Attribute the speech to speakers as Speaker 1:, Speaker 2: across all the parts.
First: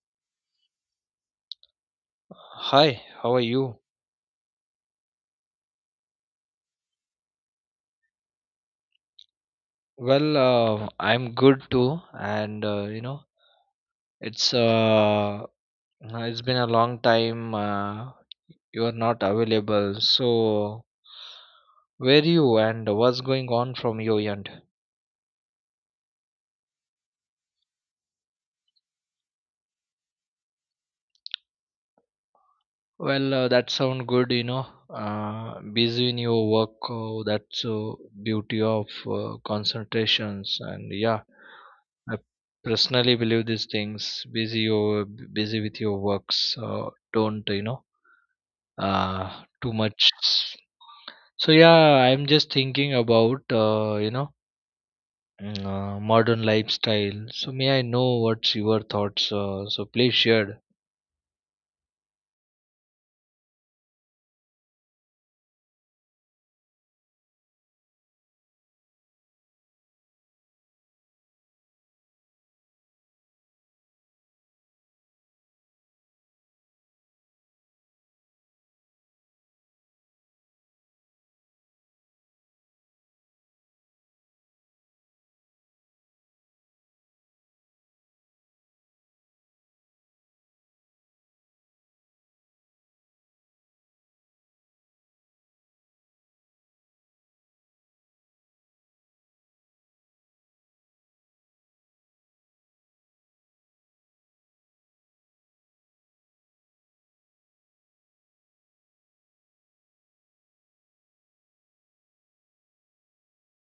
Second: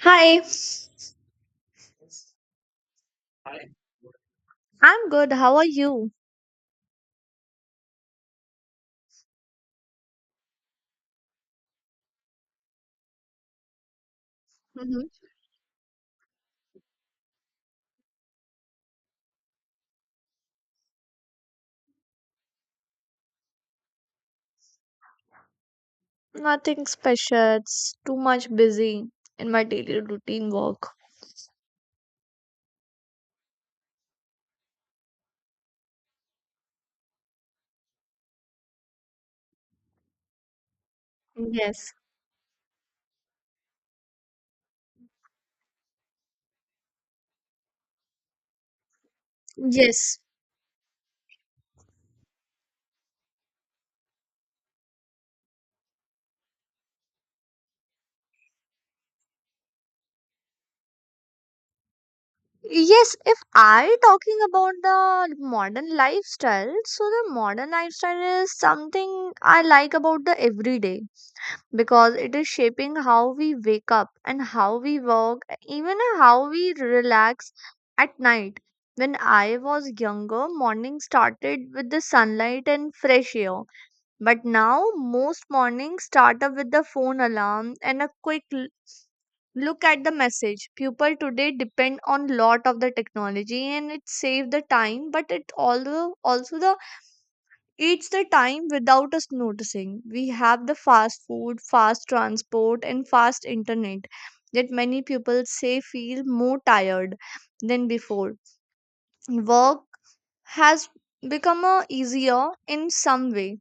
Speaker 1: Hi,
Speaker 2: Hi, how are you?
Speaker 1: I'm good. How are you?
Speaker 2: I'm good too, and it's
Speaker 1: Hmm.
Speaker 2: uh, it's been a long time. You are not available, so where you and what's going on from your end?
Speaker 1: Nothing special. It's too much busy in my daily routine work.
Speaker 2: That sound good, busy in your work, that's beauty of concentrations, and yeah,
Speaker 1: Yes.
Speaker 2: I personally believe these things. Busy with your works. Don't you know? Too much.
Speaker 1: Yes.
Speaker 2: So yeah, I'm just thinking about modern lifestyle. So may I know what's your thoughts? So please share.
Speaker 1: Yes, if I talking about the modern lifestyle, so the modern lifestyle is something I like about the everyday, because it is shaping how we wake up and how we work, even how we relax at night. When I was younger, morning started with the sunlight and fresh air. But now, most mornings start up with the phone alarm and a quick look at the message. People today depend on lot of the technology and it saves the time, but it also the eats the time without us noticing. We have the fast food, fast transport, and fast internet. Yet many people say feel more tired than before. Work has become a easier in some way,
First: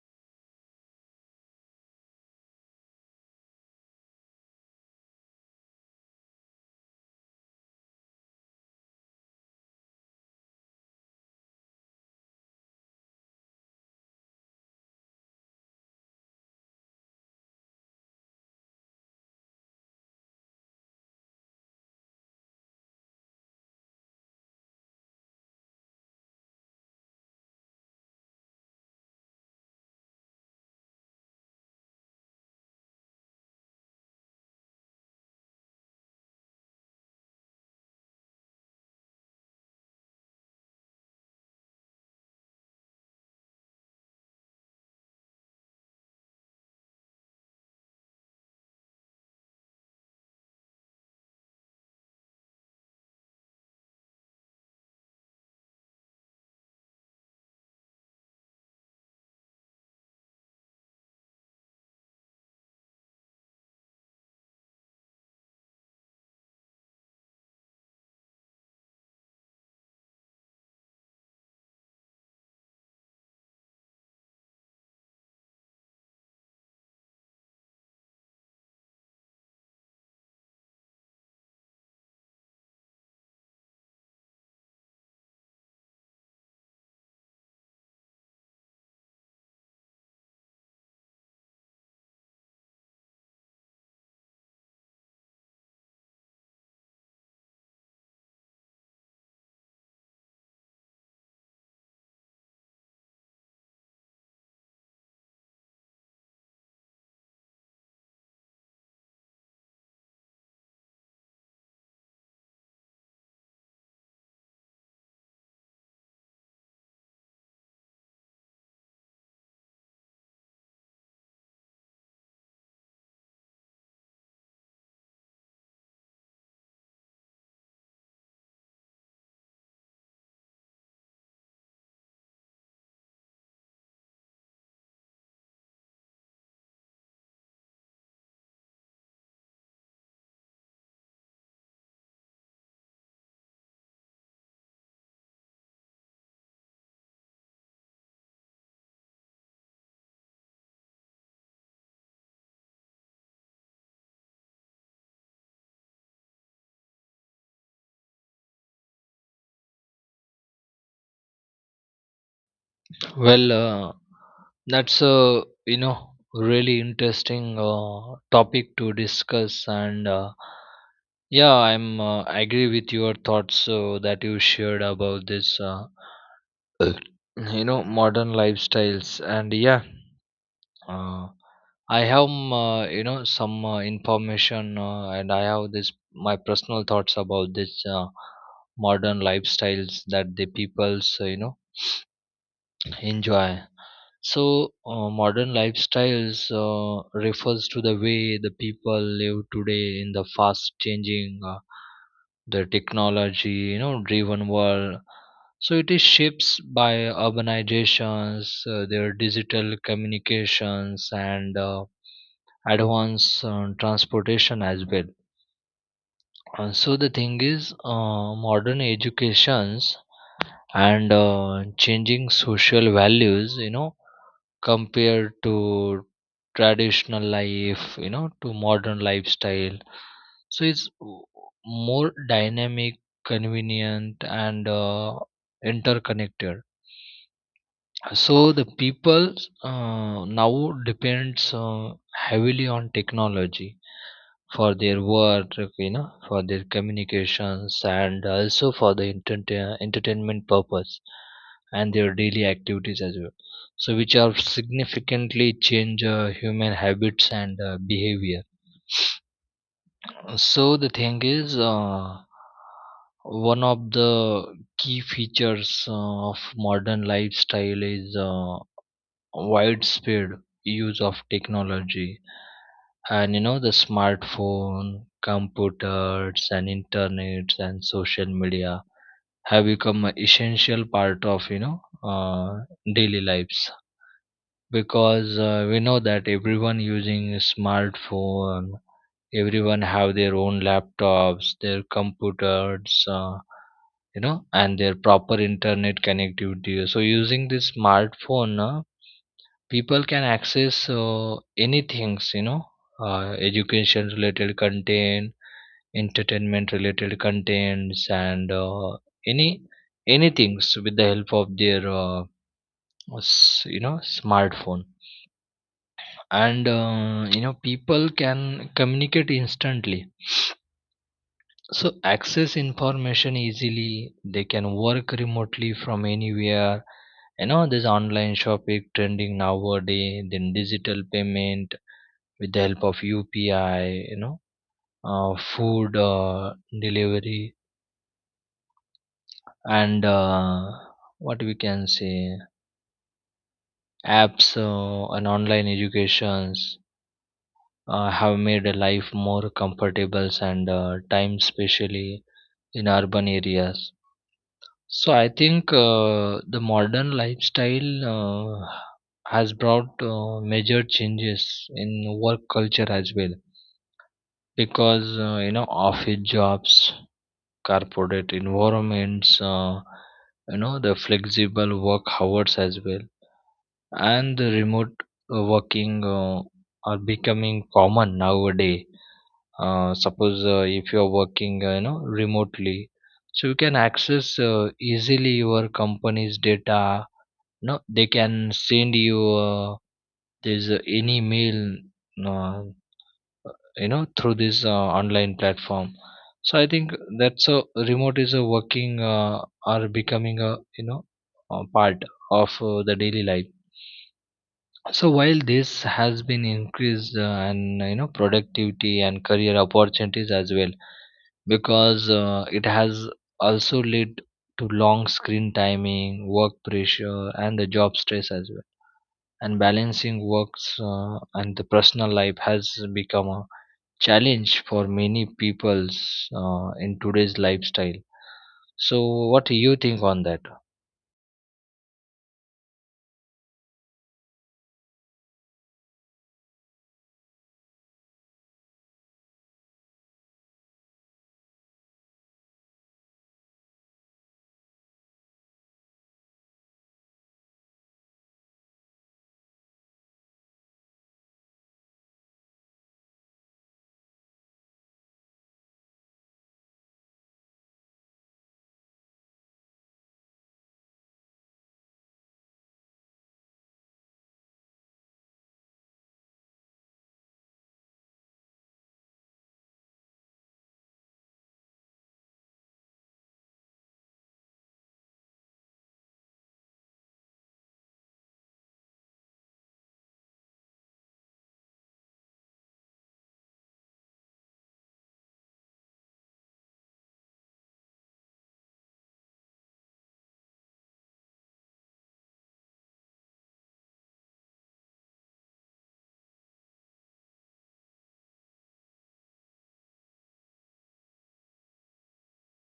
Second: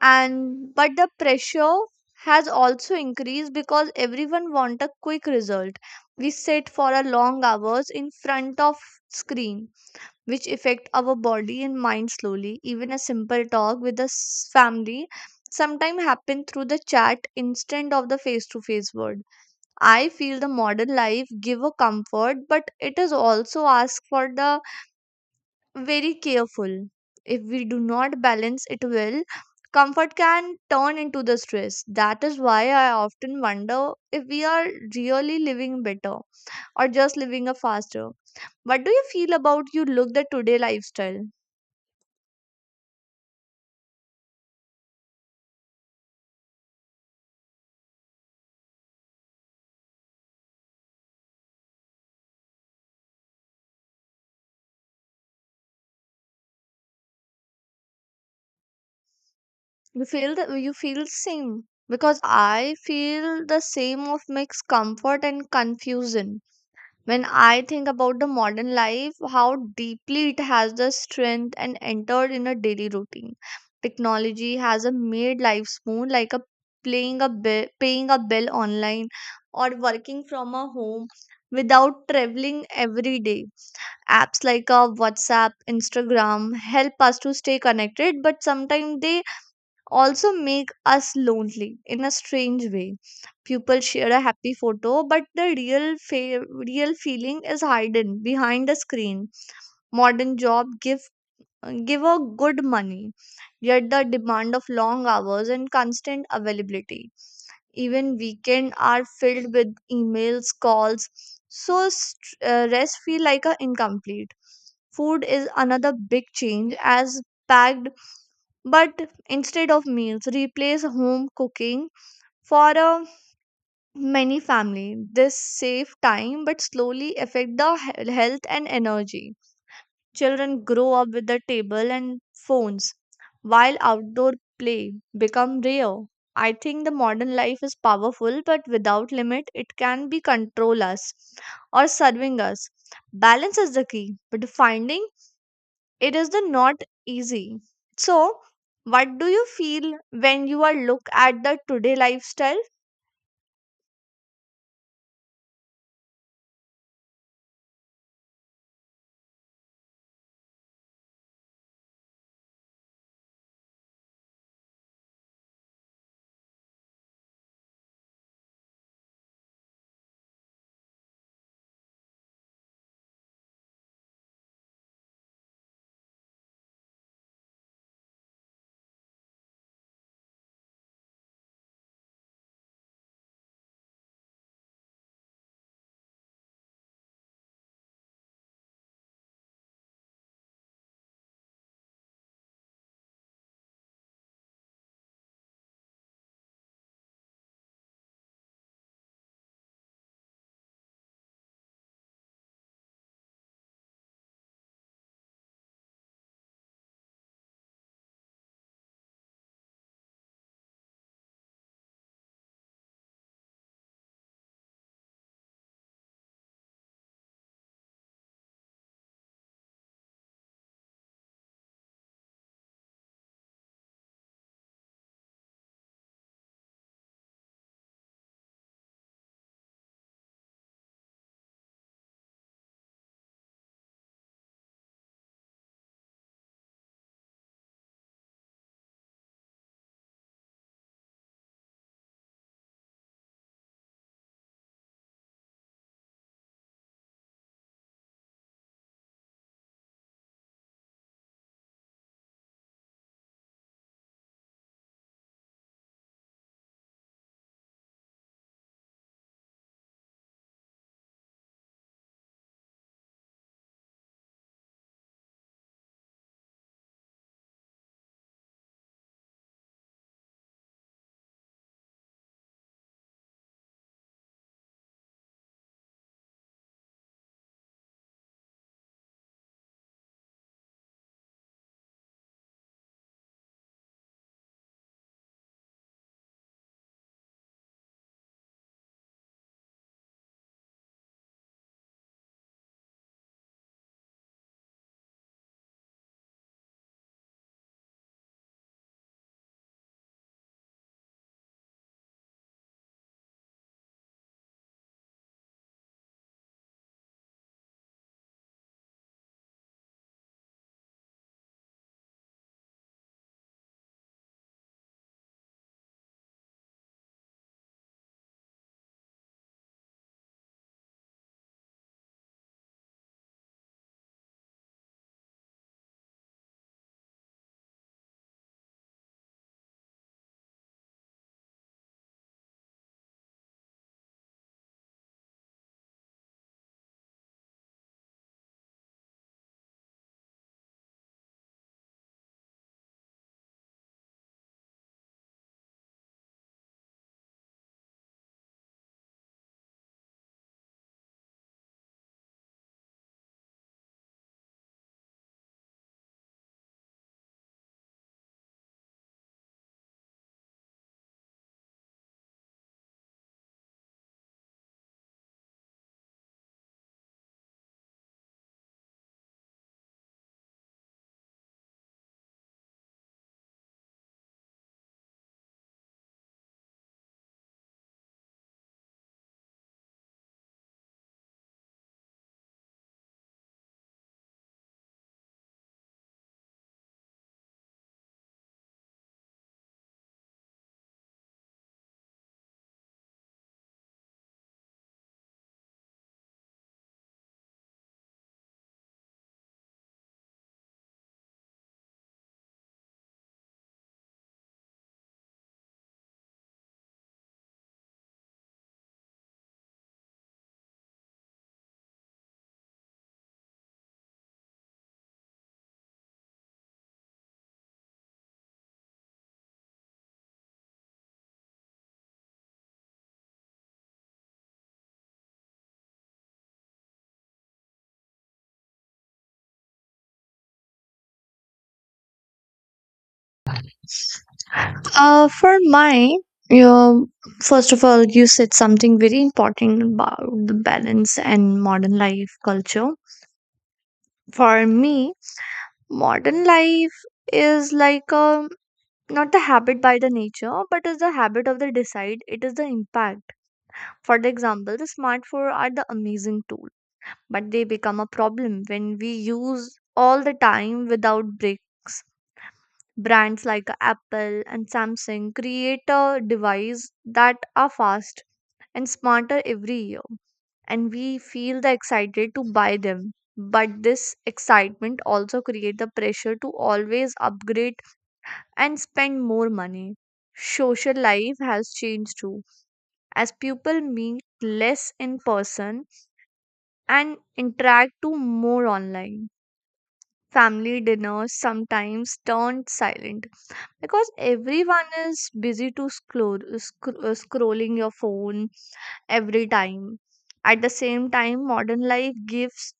Speaker 1: and but the pressure has also increased because everyone want a quick result. We sit for a long hours in front of screen which affect our body and mind slowly. Even a simple talk with the family sometimes happen through the chat instead of the face-to-face word. I feel the modern life give a comfort, but it is also ask for the very careful. If we do not balance it well, comfort can turn into the stress. That is why I often wonder if we are really living better or just living a faster. What do you feel about you look the today lifestyle? You feel same because I feel the same of mixed comfort and confusion. When I think about the modern life, how deeply it has the strength and entered in a daily routine. Technology has a made life smooth, like a playing a bill, paying a bill online, or working from a home without traveling every day. Apps like a WhatsApp, Instagram help us to stay connected, but sometimes they also make us lonely in a strange way. People share a happy photo, but the real real feeling is hidden behind the screen. Modern job give a good money, yet the demand of long hours and constant availability. Even weekend are filled with emails, calls, so rest feel like a incomplete. Food is another big change as packed but instead of meals, replace home cooking for a many family. This save time but slowly affect the health and energy. Children grow up with the table and phones while outdoor play become rare. I think the modern life is powerful but without limit it can be control us or serving us. Balance is the key, but finding it is the not easy, so what do you feel when you are look at the today lifestyle?
Speaker 2: Well, uh, that's a really interesting topic to discuss, and yeah, I'm agree with your thoughts that you shared about this. You know, modern lifestyles, and Uh, I have some information and I have this my personal thoughts about this modern lifestyles that the peoples enjoy. So modern lifestyles refers to the way the people live today in the fast changing the technology, you know, driven world. So it is shapes by urbanizations, their digital communications, and advanced transportation as well. So the thing is, modern educations and changing social values, you know, compared to traditional life, you know, to modern lifestyle. So it's w- More dynamic, convenient, and interconnected. So the people now depends heavily on technology for their work, you know, for their communications, and also for the entertainment purpose and their daily activities as well, so which are significantly change human habits and behavior. So the thing is, one of the key features of modern lifestyle is widespread use of technology, and you know the smartphone, computers, and internet, and social media have become an essential part of daily lives, because we know that everyone using a smartphone, everyone have their own laptops, their computers, you know, and their proper internet connectivity. So using this smartphone, people can access anything, you know, education related content, entertainment related contents, and any anything with the help of their you know smartphone. And you know, people can communicate instantly, so access information easily, they can work remotely from anywhere, you know, this online shopping trending nowadays, then digital payment with the help of UPI, you know, food delivery, and what we can say, apps and online educations have made a life more comfortable and time especially in urban areas. So I think the modern lifestyle uh, has brought major changes in work culture as well, because you know, office jobs, corporate environments, you know, the flexible work hours as well, and the remote working are becoming common nowadays. Suppose if you are working, you know, remotely, so you can access easily your company's data. No, they can send you there's any mail uh, you know through this online platform. So I think that's a remote is a working, or becoming a, you know, a part of the daily life. So while this has been increased and you know productivity and career opportunities as well, because it has also led to long screen timing, work pressure, and the job stress as well, and balancing works and the personal life has become a challenge for many peoples in today's lifestyle. So, what do you think on that?
Speaker 1: For mine, you first of all you said something very important about the balance and modern life culture. For me, modern life is like a not the habit by the nature, but is the habit of the decide. It is the impact. For the example, the smartphone are the amazing tool but they become a problem when we use all the time without breaks. Brands like Apple and Samsung create a device that are fast and smarter every year, and we feel the excited to buy them. But this excitement also creates the pressure to always upgrade and spend more money. Social life has changed too, as people meet less in person and interact to more online. Family dinners sometimes turned silent because everyone is busy to scroll, scrolling your phone every time. At the same time, modern life gives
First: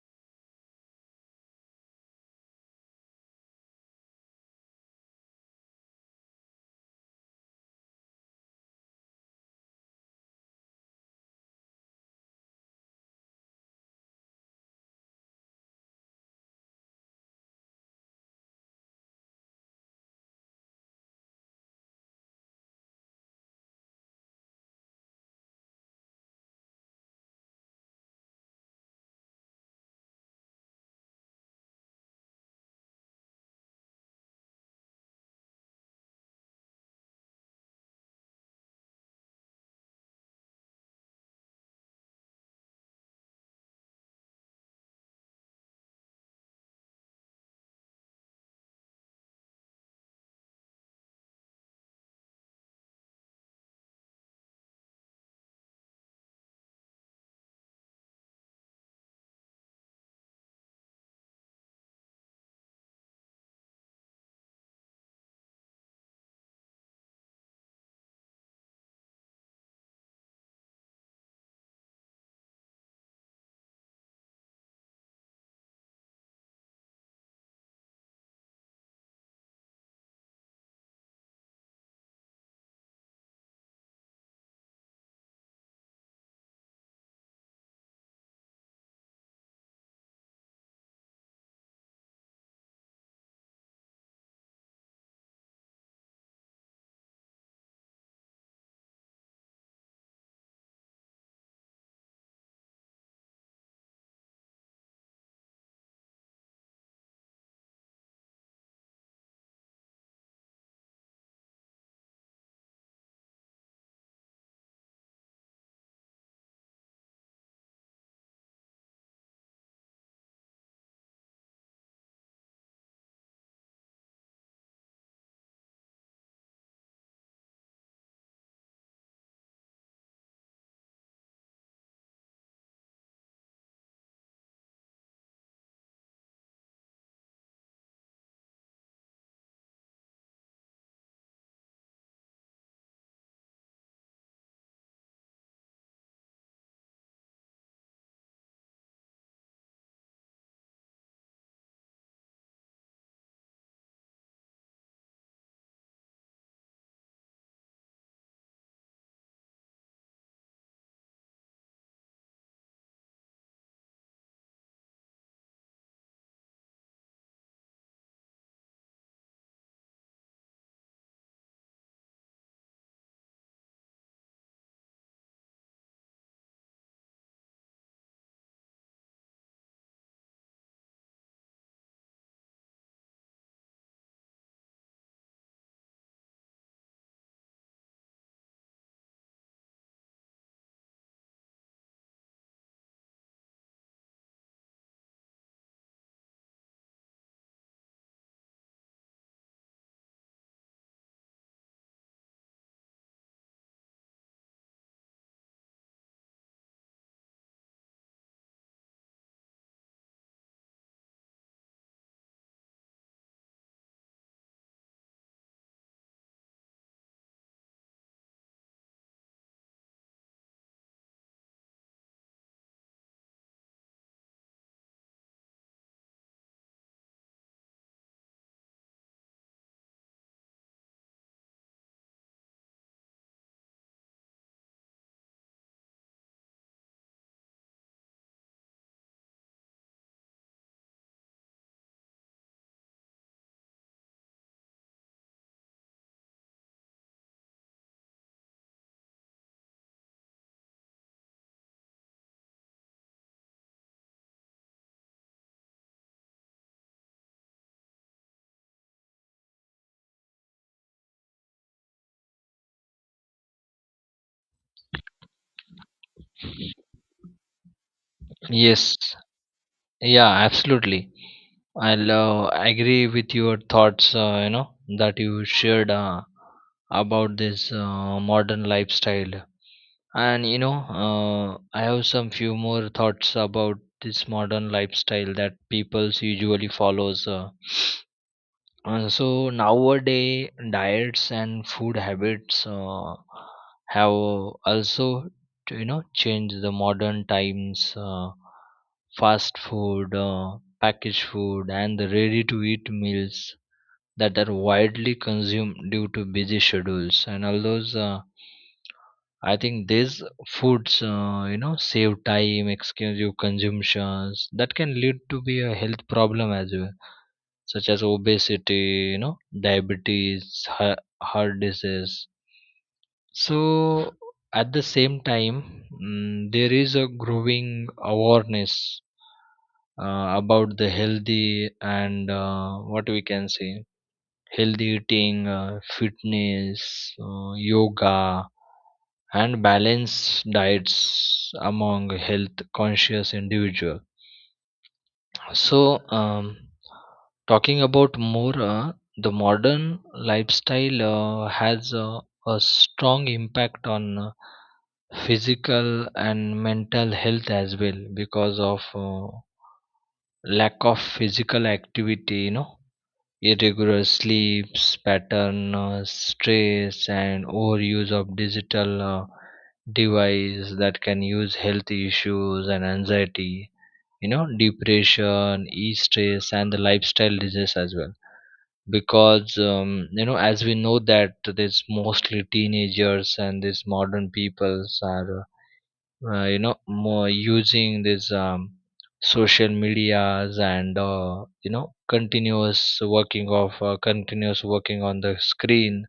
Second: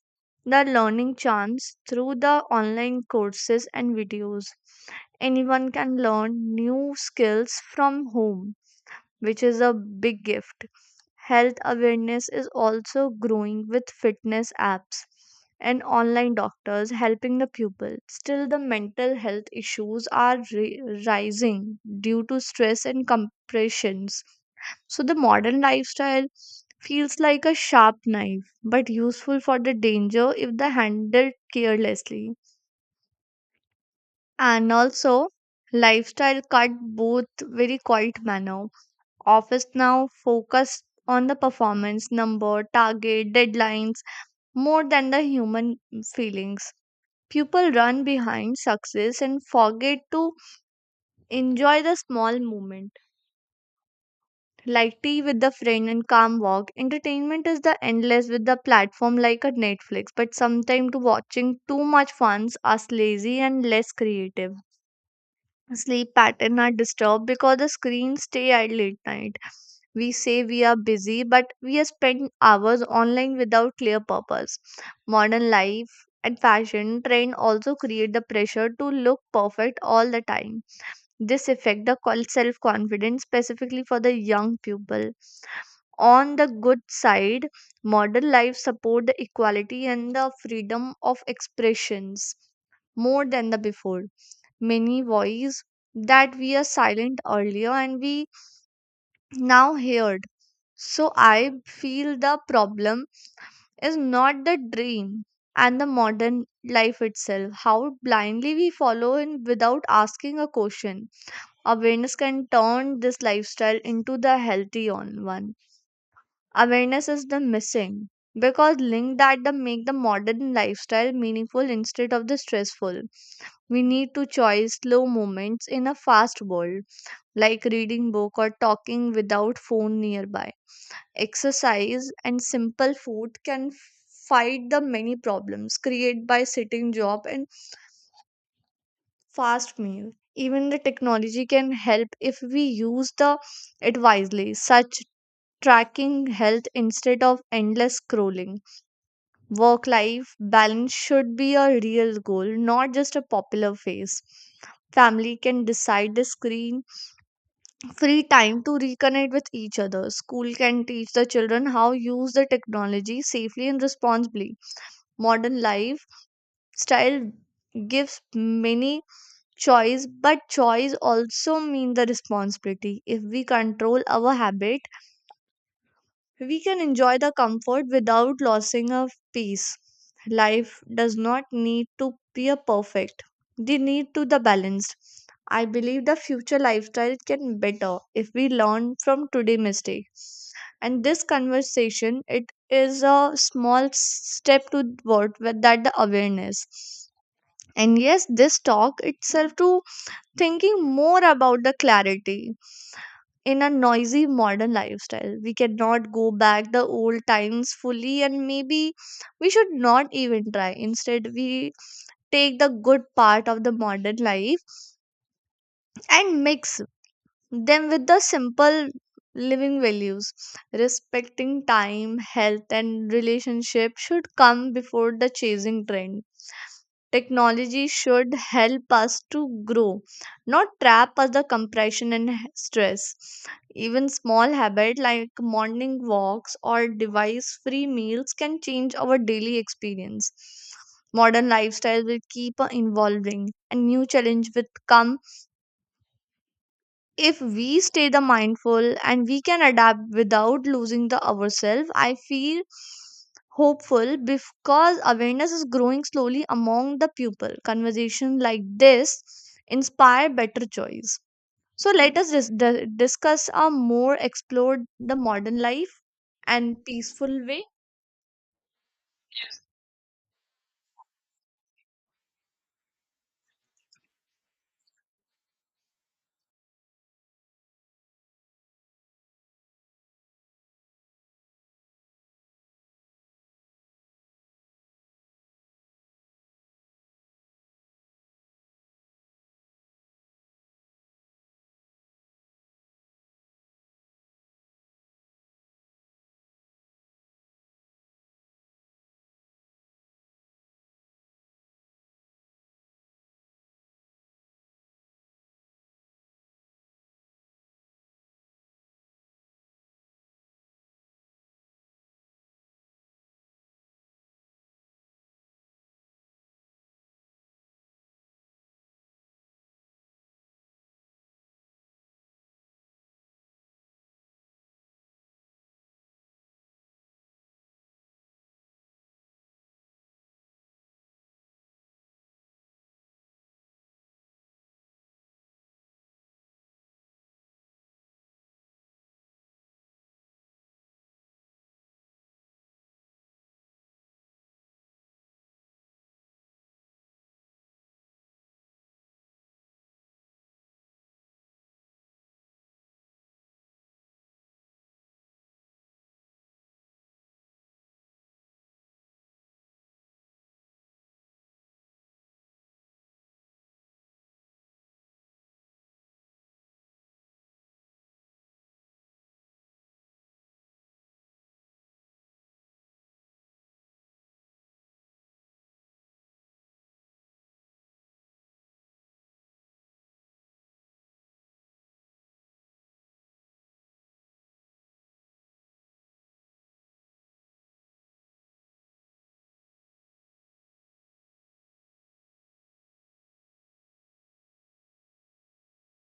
Speaker 1: the learning chance through the online courses and videos. Anyone can learn new skills from home which is a big gift. Health awareness is also growing with fitness apps and online doctors helping the pupil. Still, the mental health issues are rising due to stress and compressions. So, the modern lifestyle feels like a sharp knife, but useful for the danger if they handled carelessly. And also, lifestyle cut both very quiet manner. Office now focus on the performance, number, target, deadlines more than the human feelings. People run behind success and forget to enjoy the small moment, like tea with the friend and calm walk. Entertainment is the endless with the platform like a Netflix, but sometimes watching too much funds us lazy and less creative. Sleep pattern are disturbed because the screens stay idle at night. We say we are busy, but we are spending hours online without clear purpose. Modern life and fashion trend also create the pressure to look perfect all the time. This affect the self confidence specifically for the young people. On the good side, modern life support the equality and the freedom of expressions more than the before, many voice that we are silent earlier and we now heard. So I feel the problem is not the dream and the modern life itself, how blindly we follow in without asking a question. Awareness can turn this lifestyle into the healthy on one. Awareness is the missing because link that the make the modern lifestyle meaningful instead of the stressful. We need to choose slow moments in a fast world, like reading book or talking without phone nearby. Exercise and simple food can fight the many problems created by sitting job and fast meal. Even the technology can help if we use the it wisely, such tracking health instead of endless scrolling. Work life balance should be a real goal, not just a popular phase. Family can decide the screen free time to reconnect with each other. School can teach the children how use the technology safely and responsibly. Modern life style gives many choice, but choice also mean the responsibility. If we control our habit we can enjoy the comfort without losing our peace. Life does not need to be a perfect. They need to the balanced. I believe the future lifestyle can better if we learn from today mistake. And this conversation, it is a small step toward with that the awareness. And yes, this talk itself to thinking more about the clarity in a noisy modern lifestyle. We cannot go back the old times fully, and maybe we should not even try. Instead, we take the good part of the modern life and mix them with the simple living values. Respecting time, health, and relationship should come before the chasing trend. Technology should help us to grow, not trap us the compression and stress. Even small habit like morning walks or device-free meals can change our daily experience. Modern lifestyle will keep evolving, and new challenge will come. If we stay the mindful and we can adapt without losing the ourselves, I feel hopeful because awareness is growing slowly among the people. Conversation like this inspire better choice. So let us discuss or more explore the modern life and peaceful way.
Speaker 2: Yes, yeah, absolutely. I'll agree with your thoughts. You know, that you shared about this modern lifestyle, and you know, I have some few more thoughts about this modern lifestyle that people's usually follows. So nowadays, diets and food habits have also, you know, changed the modern times. Fast food, packaged food, and the ready-to-eat meals that are widely consumed due to busy schedules. And all those, I think these foods, you know, save time, exclusive consumptions that can lead to be a health problem as well, such as obesity, you know, diabetes, heart disease. So, at the same time, there is a growing awareness about the healthy and what we can say, healthy eating, fitness, yoga, and balanced diets among health conscious individuals. So, talking about more, the modern lifestyle has a strong impact on physical and mental health as well, because of lack of physical activity, you know, irregular sleeps pattern, stress, and overuse of digital device that can use health issues and anxiety, you know, depression e stress and the lifestyle disease as well, because you know, as we know that there's mostly teenagers and these modern peoples are you know, more using these social medias and you know, continuous working on the screen,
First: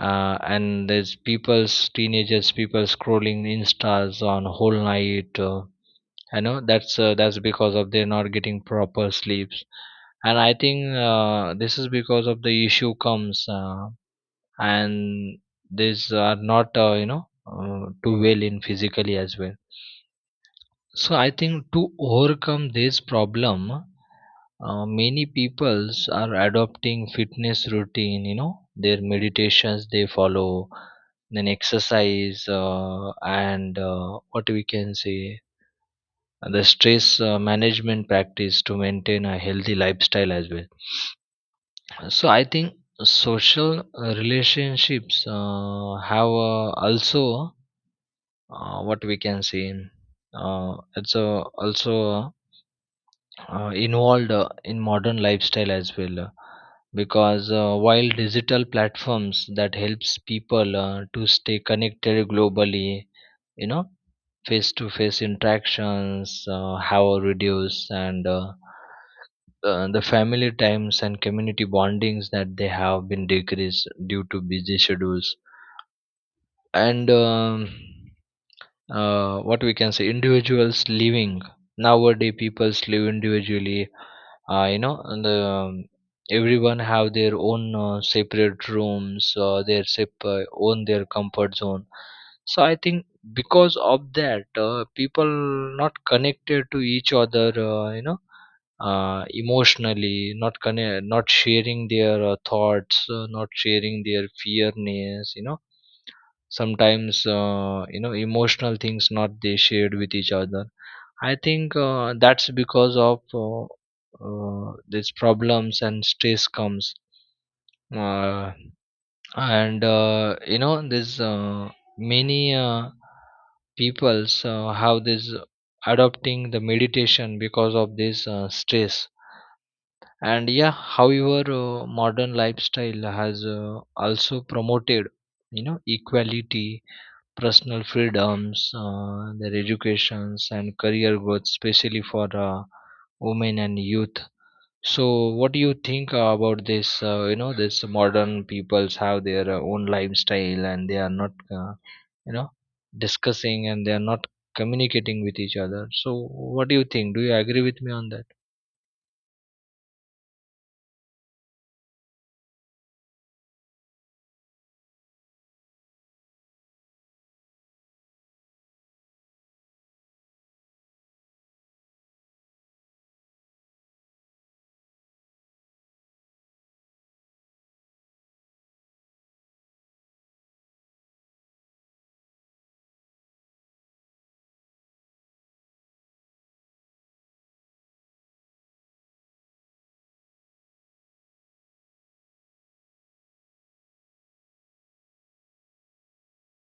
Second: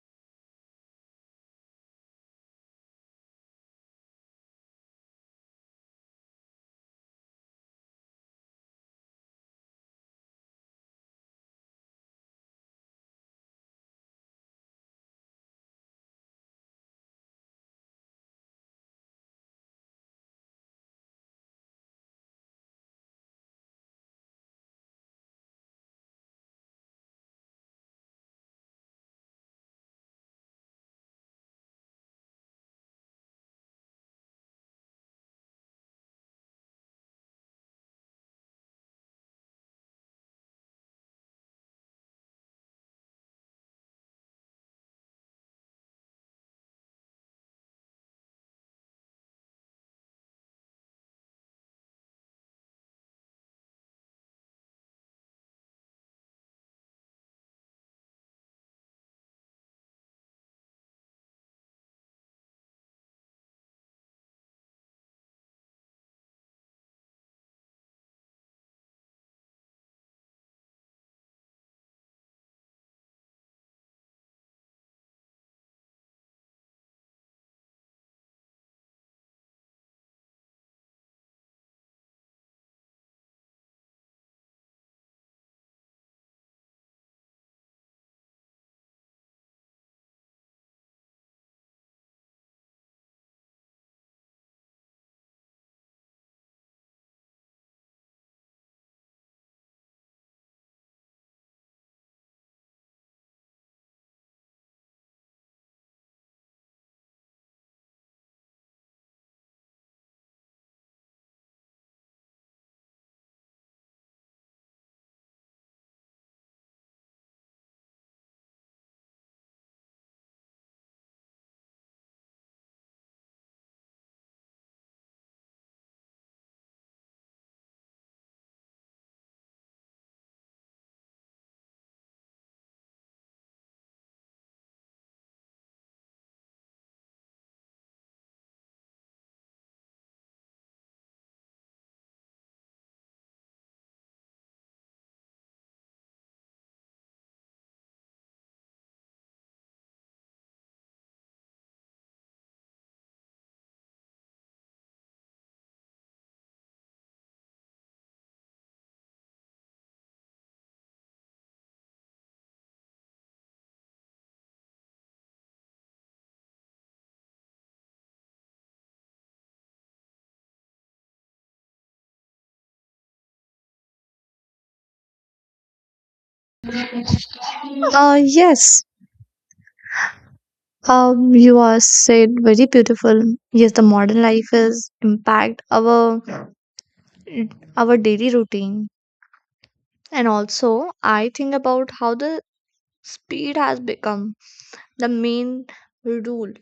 Speaker 2: and there's people's teenagers people scrolling instas on whole night. I know that's because of they're not getting proper sleeps, and I think this is because of the issue comes, and these are not too well in physically as well. So I think to overcome this problem, many peoples are adopting fitness routine. You know, their meditations they follow, then exercise and what we can say, the stress management practice to maintain a healthy lifestyle as well. So I think social relationships have also what we can say it's also involved in modern lifestyle as well, because while digital platforms that helps people to stay connected globally, you know, face to face interactions have reduced, and the family times and community bondings that they have been decreased due to busy schedules. And what we can say, individuals living nowadays people live individually, you know, and everyone have their own separate rooms, their separate own, their comfort zone. So I think because of that, people not connected to each other, you know, emotionally, not connect, not sharing their thoughts, not sharing their fearness. You know, sometimes emotional things not they shared with each other. I think that's because of these problems and stress comes, uh, and you know, this many peoples have this adopting the meditation because of this stress. And yeah, however modern lifestyle has also promoted, you know, equality, personal freedoms, their educations and career growth, especially for women and youth. So what do you think about this, you know, this modern peoples have their own lifestyle and they are not, you know discussing, and they are not communicating with each other? So what do you think, do you agree with me on that?
Speaker 1: Yes. You are said very beautiful. Yes, the modern life is impact our daily routine. And also, I think about how the speed has become the main rule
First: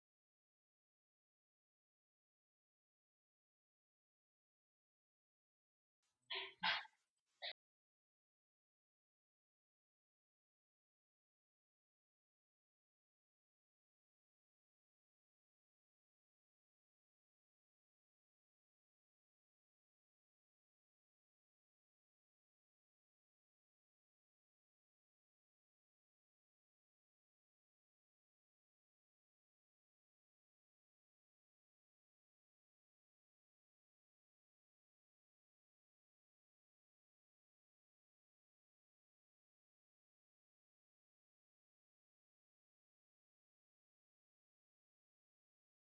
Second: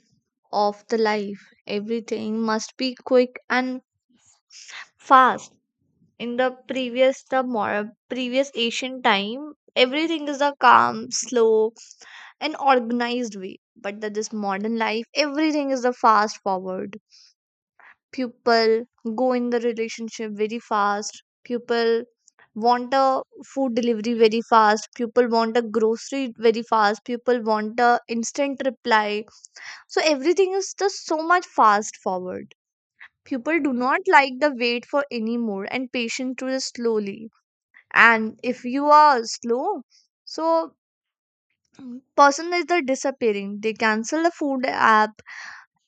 Speaker 1: of the life. Everything must be quick and fast. In the previous, the more previous ancient time, everything is a calm, slow, and organized way. But that this modern life, everything is a fast forward. People go in the relationship very fast. People want a food delivery very fast. People want a grocery very fast. People want a instant reply. So everything is just so much fast forward. People do not like the wait for anymore and patient to the slowly, and if you are slow, so person is the disappearing. They cancel the food app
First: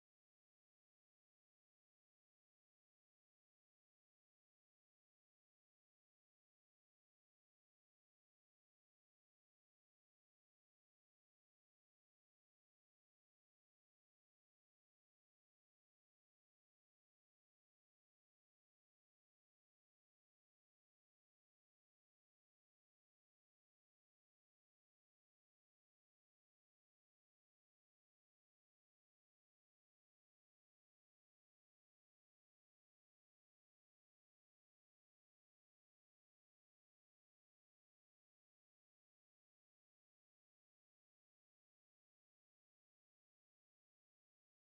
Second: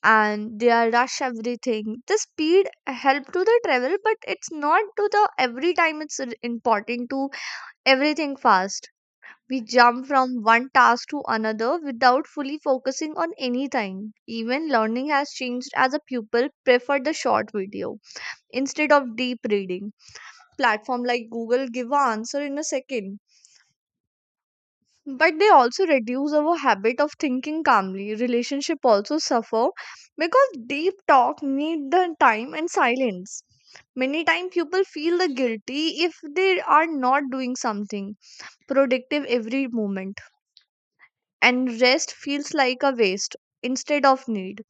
Speaker 1: and they are rush everything. The speed help to the travel but it's not to the every time. It's important to everything fast. We jump from one task to another without fully focusing on anything. Even learning has changed as a pupil prefer the short video instead of deep reading. Platform like Google give a answer in a second, but they also reduce our habit of thinking calmly. Relationship also suffer because deep talk need the time and silence. Many times people feel the guilty if they are not doing something productive every moment, and rest feels like a waste instead of need.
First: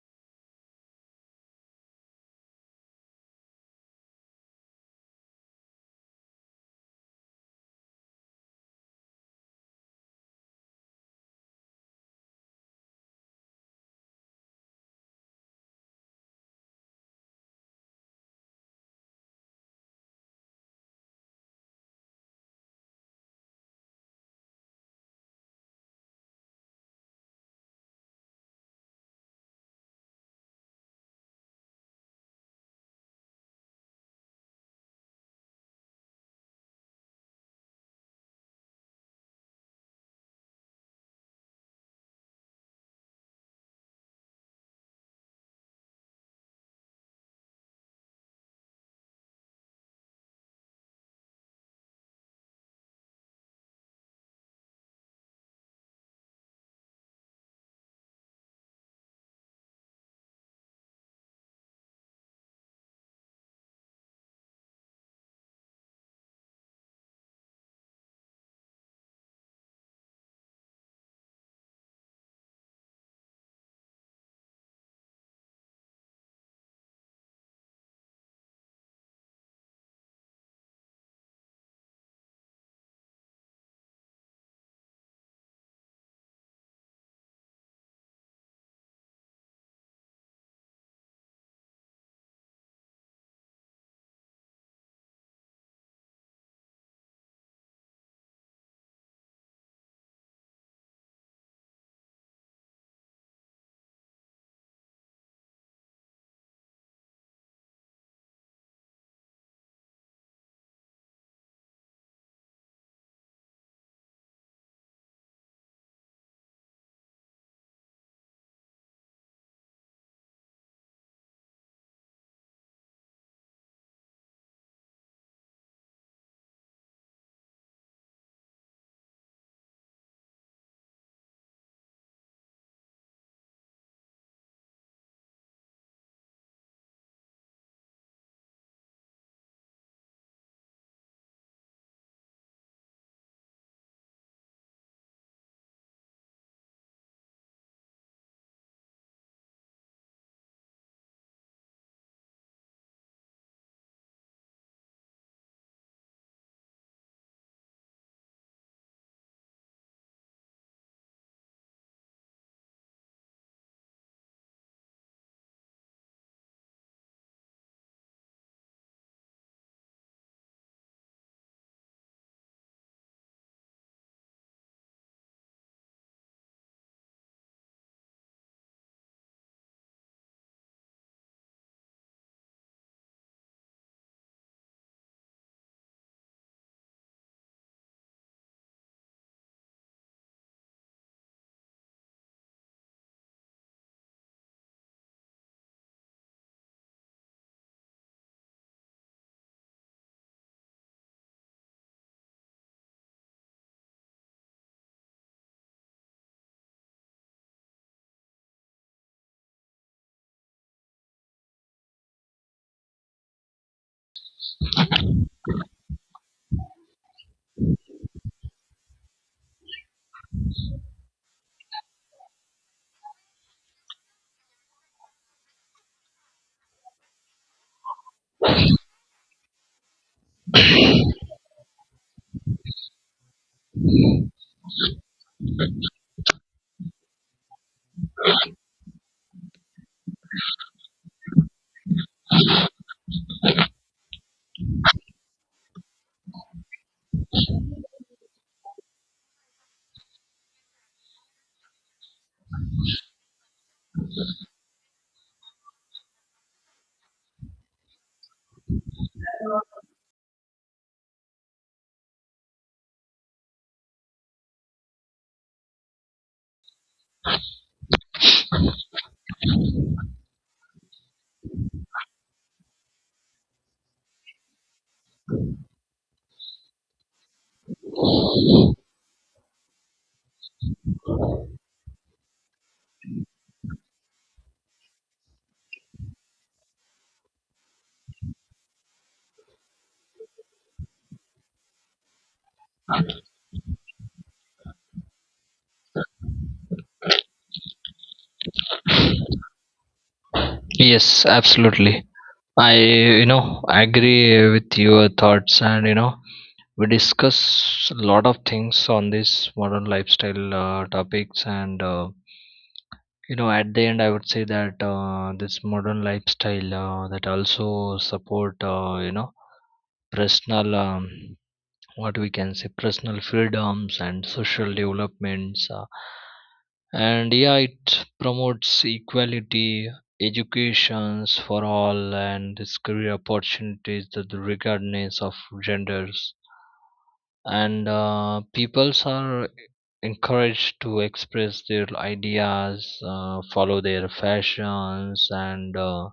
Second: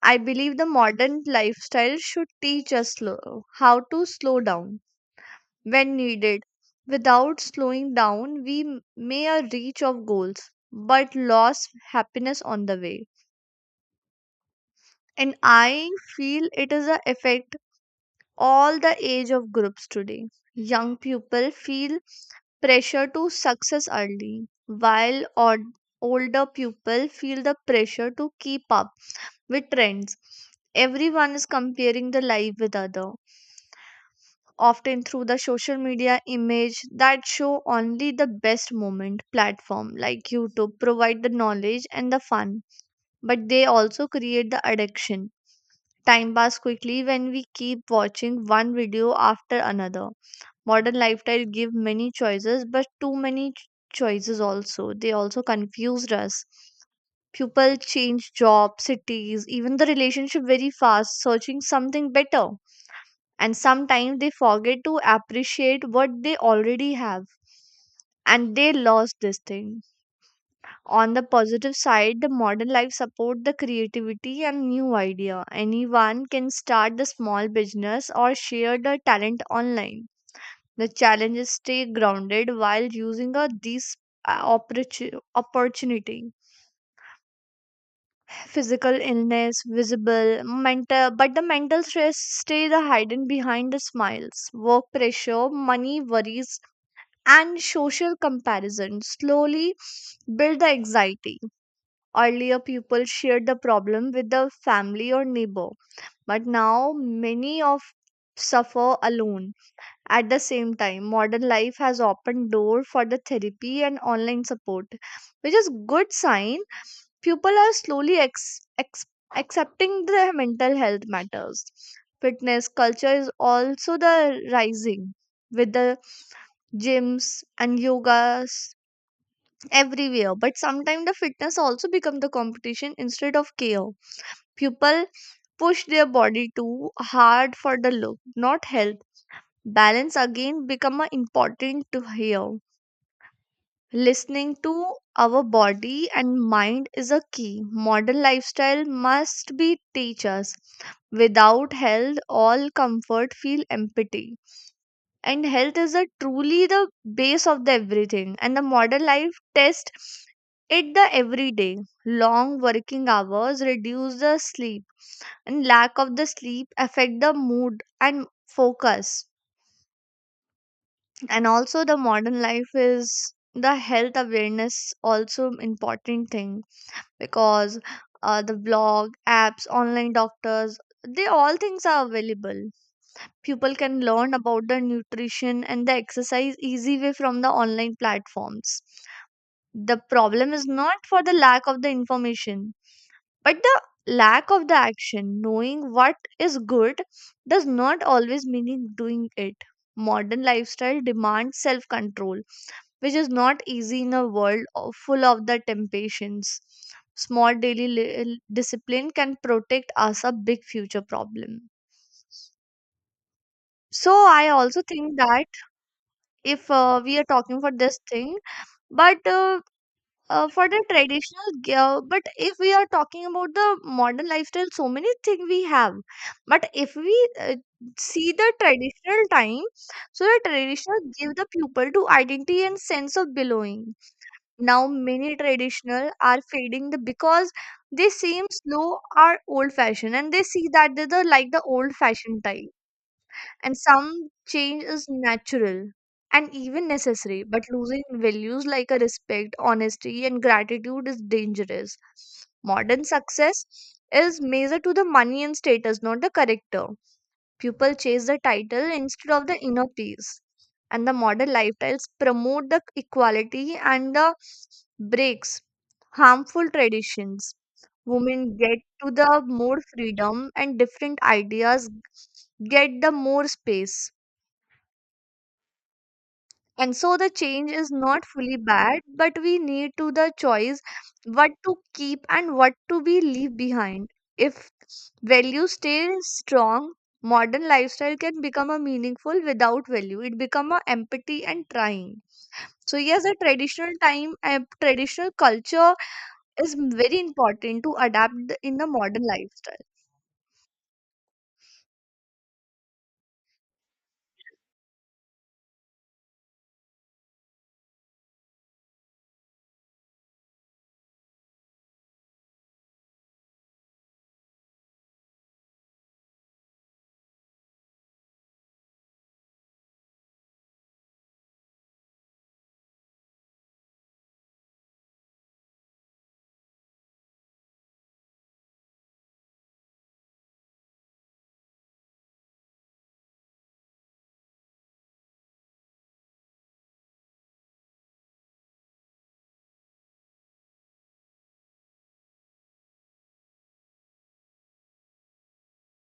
Speaker 1: I believe the modern lifestyle should teach us slow, how to slow down when needed. Without slowing down, we may a reach of goals, but lost happiness on the way. And I feel it is a effect all the age of groups today. Young people feel pressure to success early, while older people feel the pressure to keep up with trends. Everyone is comparing the life with other, often through the social media image that show only the best moment. Platform like YouTube provide the knowledge and the fun, but they also create the addiction. Time pass quickly when we keep watching one video after another. Modern lifestyle give many choices, but too many choices also, they also confused us. People change job, cities, even the relationship very fast, searching something better, and sometimes they forget to appreciate what they already have, and they lost this thing. On the positive side, the modern life support the creativity and new idea. Anyone can start the small business or share their talent online. The challenge is stay grounded while using a these opportunity. Physical illness visible mental, but the mental stress stay the hidden behind the smiles. Work pressure, money worries, and social comparison slowly build the anxiety. Earlier, people shared the problem with the family or neighbor, but now many of suffer alone. At the same time, modern life has opened door for the therapy and online support, which is good sign. People are slowly accepting the mental health matters. Fitness culture is also the rising with the gyms and yogas everywhere, but sometimes the fitness also become the competition instead of care. People push their body too hard for the look, not health. Balance again become a important to hear. Listening to our body and mind is a key. Modern lifestyle must be teach us, without health all comfort feel empty, and health is a truly the base of the everything, and the modern life test it the every day. Long working hours reduce the sleep, and lack of the sleep affect the mood and focus. And also the modern life is the health awareness, also important thing, because the blog, apps, online doctors, they all things are available. People can learn about the nutrition and the exercise easy way from the online platforms. The problem is not for the lack of the information, but the lack of the action. Knowing what is good does not always mean doing it. Modern lifestyle demands self control, which is not easy in a world full of the temptations. Small daily li- uh, Discipline can protect us a big future problem. So I also think that if we are talking for this thing, but for the but if we are talking about the modern lifestyle, so many things we have. But if we see the traditional time, so the traditional give the people to identity and sense of belonging. Now many traditional are fading the, because they seem slow or old fashioned, and they see that they're the, like the old fashioned type. And some change is natural and even necessary, but losing values like a respect, honesty and gratitude is dangerous. Modern success is measured to the money and status, not the character. People chase the title instead of the inner peace. And the modern lifestyles promote the equality and the breaks harmful traditions. Women get to the more freedom, and different ideas get the more space. And so the change is not fully bad, but we need to the choice what to keep and what to be leave behind. If value stays strong, modern lifestyle can become a meaningful. Without value it become a empathy and trying. So yes, a traditional time and traditional culture is very important to adapt in the modern lifestyle.
Speaker 2: Yes, absolutely. I, you know, agree with your thoughts, and you know, we discuss a lot of things on this modern lifestyle topics, and you know, at the end, I would say that this modern lifestyle that also support, you know, personal what we can say, personal freedoms and social developments and yeah, it promotes equality, educations for all, and its career opportunities that the regardless of genders. And peoples are encouraged to express their ideas, follow their fashions, and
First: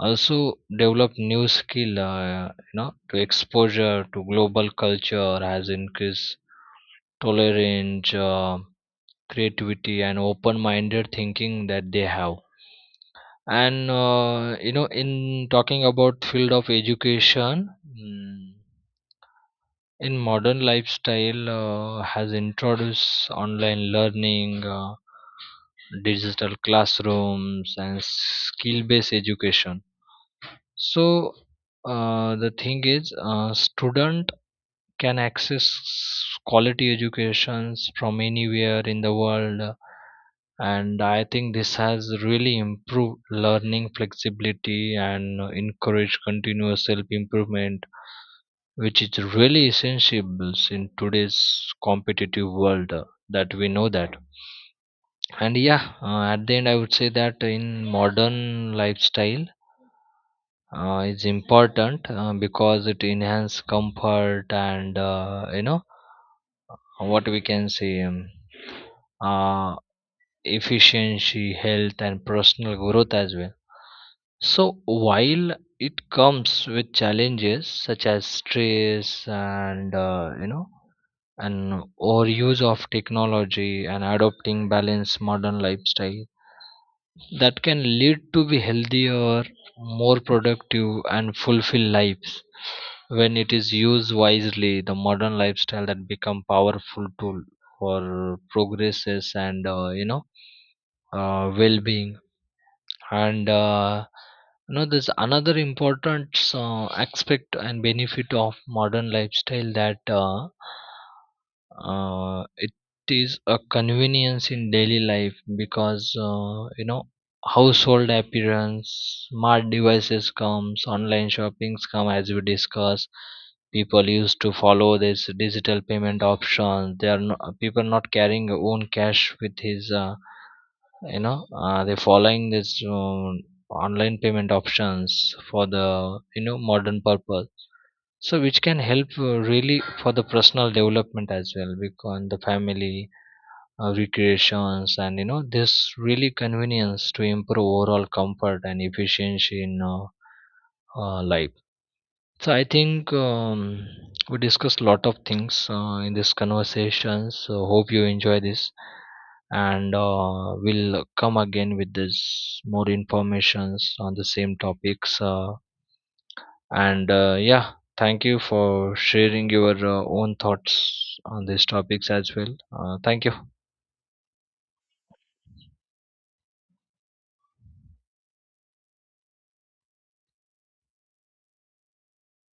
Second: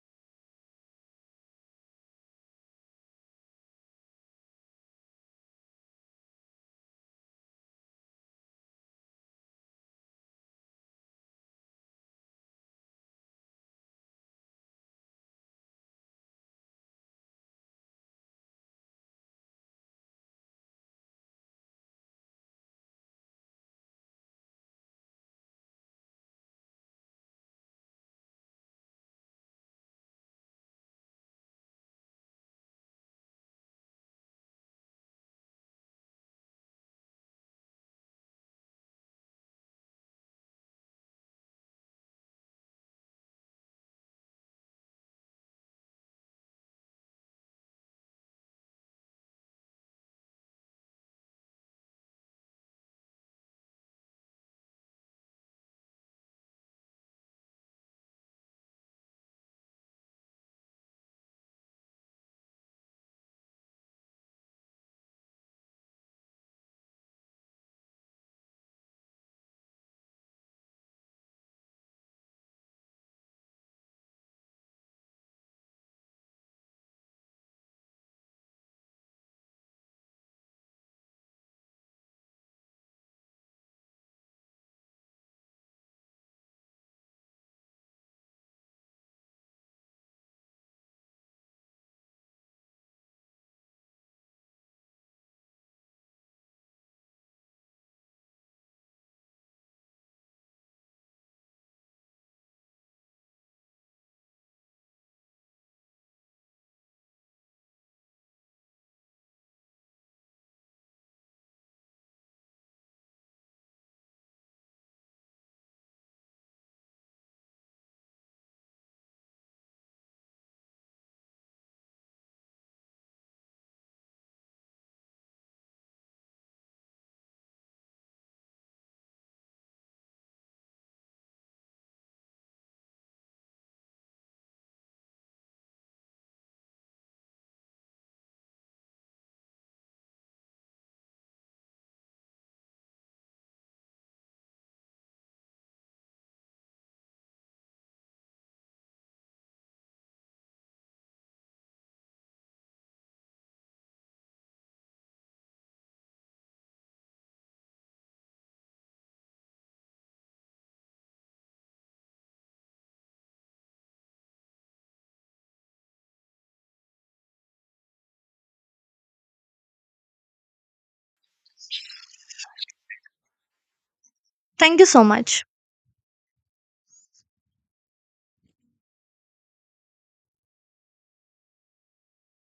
Speaker 2: also develop new skill, you know, to exposure to global culture has increased tolerance, creativity, and open-minded thinking that they have. And you know, in talking about field of education, mm, in modern lifestyle has introduced online learning, digital classrooms, and skill based education. So the thing is, student can access quality educations from anywhere in the world. And I think this has really improved learning flexibility and encourage continuous self improvement, which is really essential in today's competitive world, that we know that. And yeah, at the end, I would say that in modern lifestyle is important because it enhance comfort and what we can say uh, efficiency, health, and personal growth as well. So while it comes with challenges such as stress, and overuse of technology, and adopting balanced modern lifestyle, that can lead to be healthier, more productive, and fulfilled lives. When it is used wisely, the modern lifestyle that become powerful tool for progresses and, well-being. And you know, there's another important aspect and benefit of modern lifestyle, that it is a convenience in daily life, because you know, household appearance, smart devices comes, online shoppings come, as we discuss, people used to follow this digital payment option. They are, no, people not carrying own cash with his, they're following this online payment options for the, you know, modern purpose. So which can help really for the personal development as well, because the family recreations, and you know this really convenience to improve overall comfort and efficiency in life. So I think we discussed lot of things in this conversation, so hope you enjoy this. And we'll come again with this more informations on the same topics, and yeah, thank you for sharing your own thoughts on these topics as well. Thank you.
Speaker 1: Thank you so much.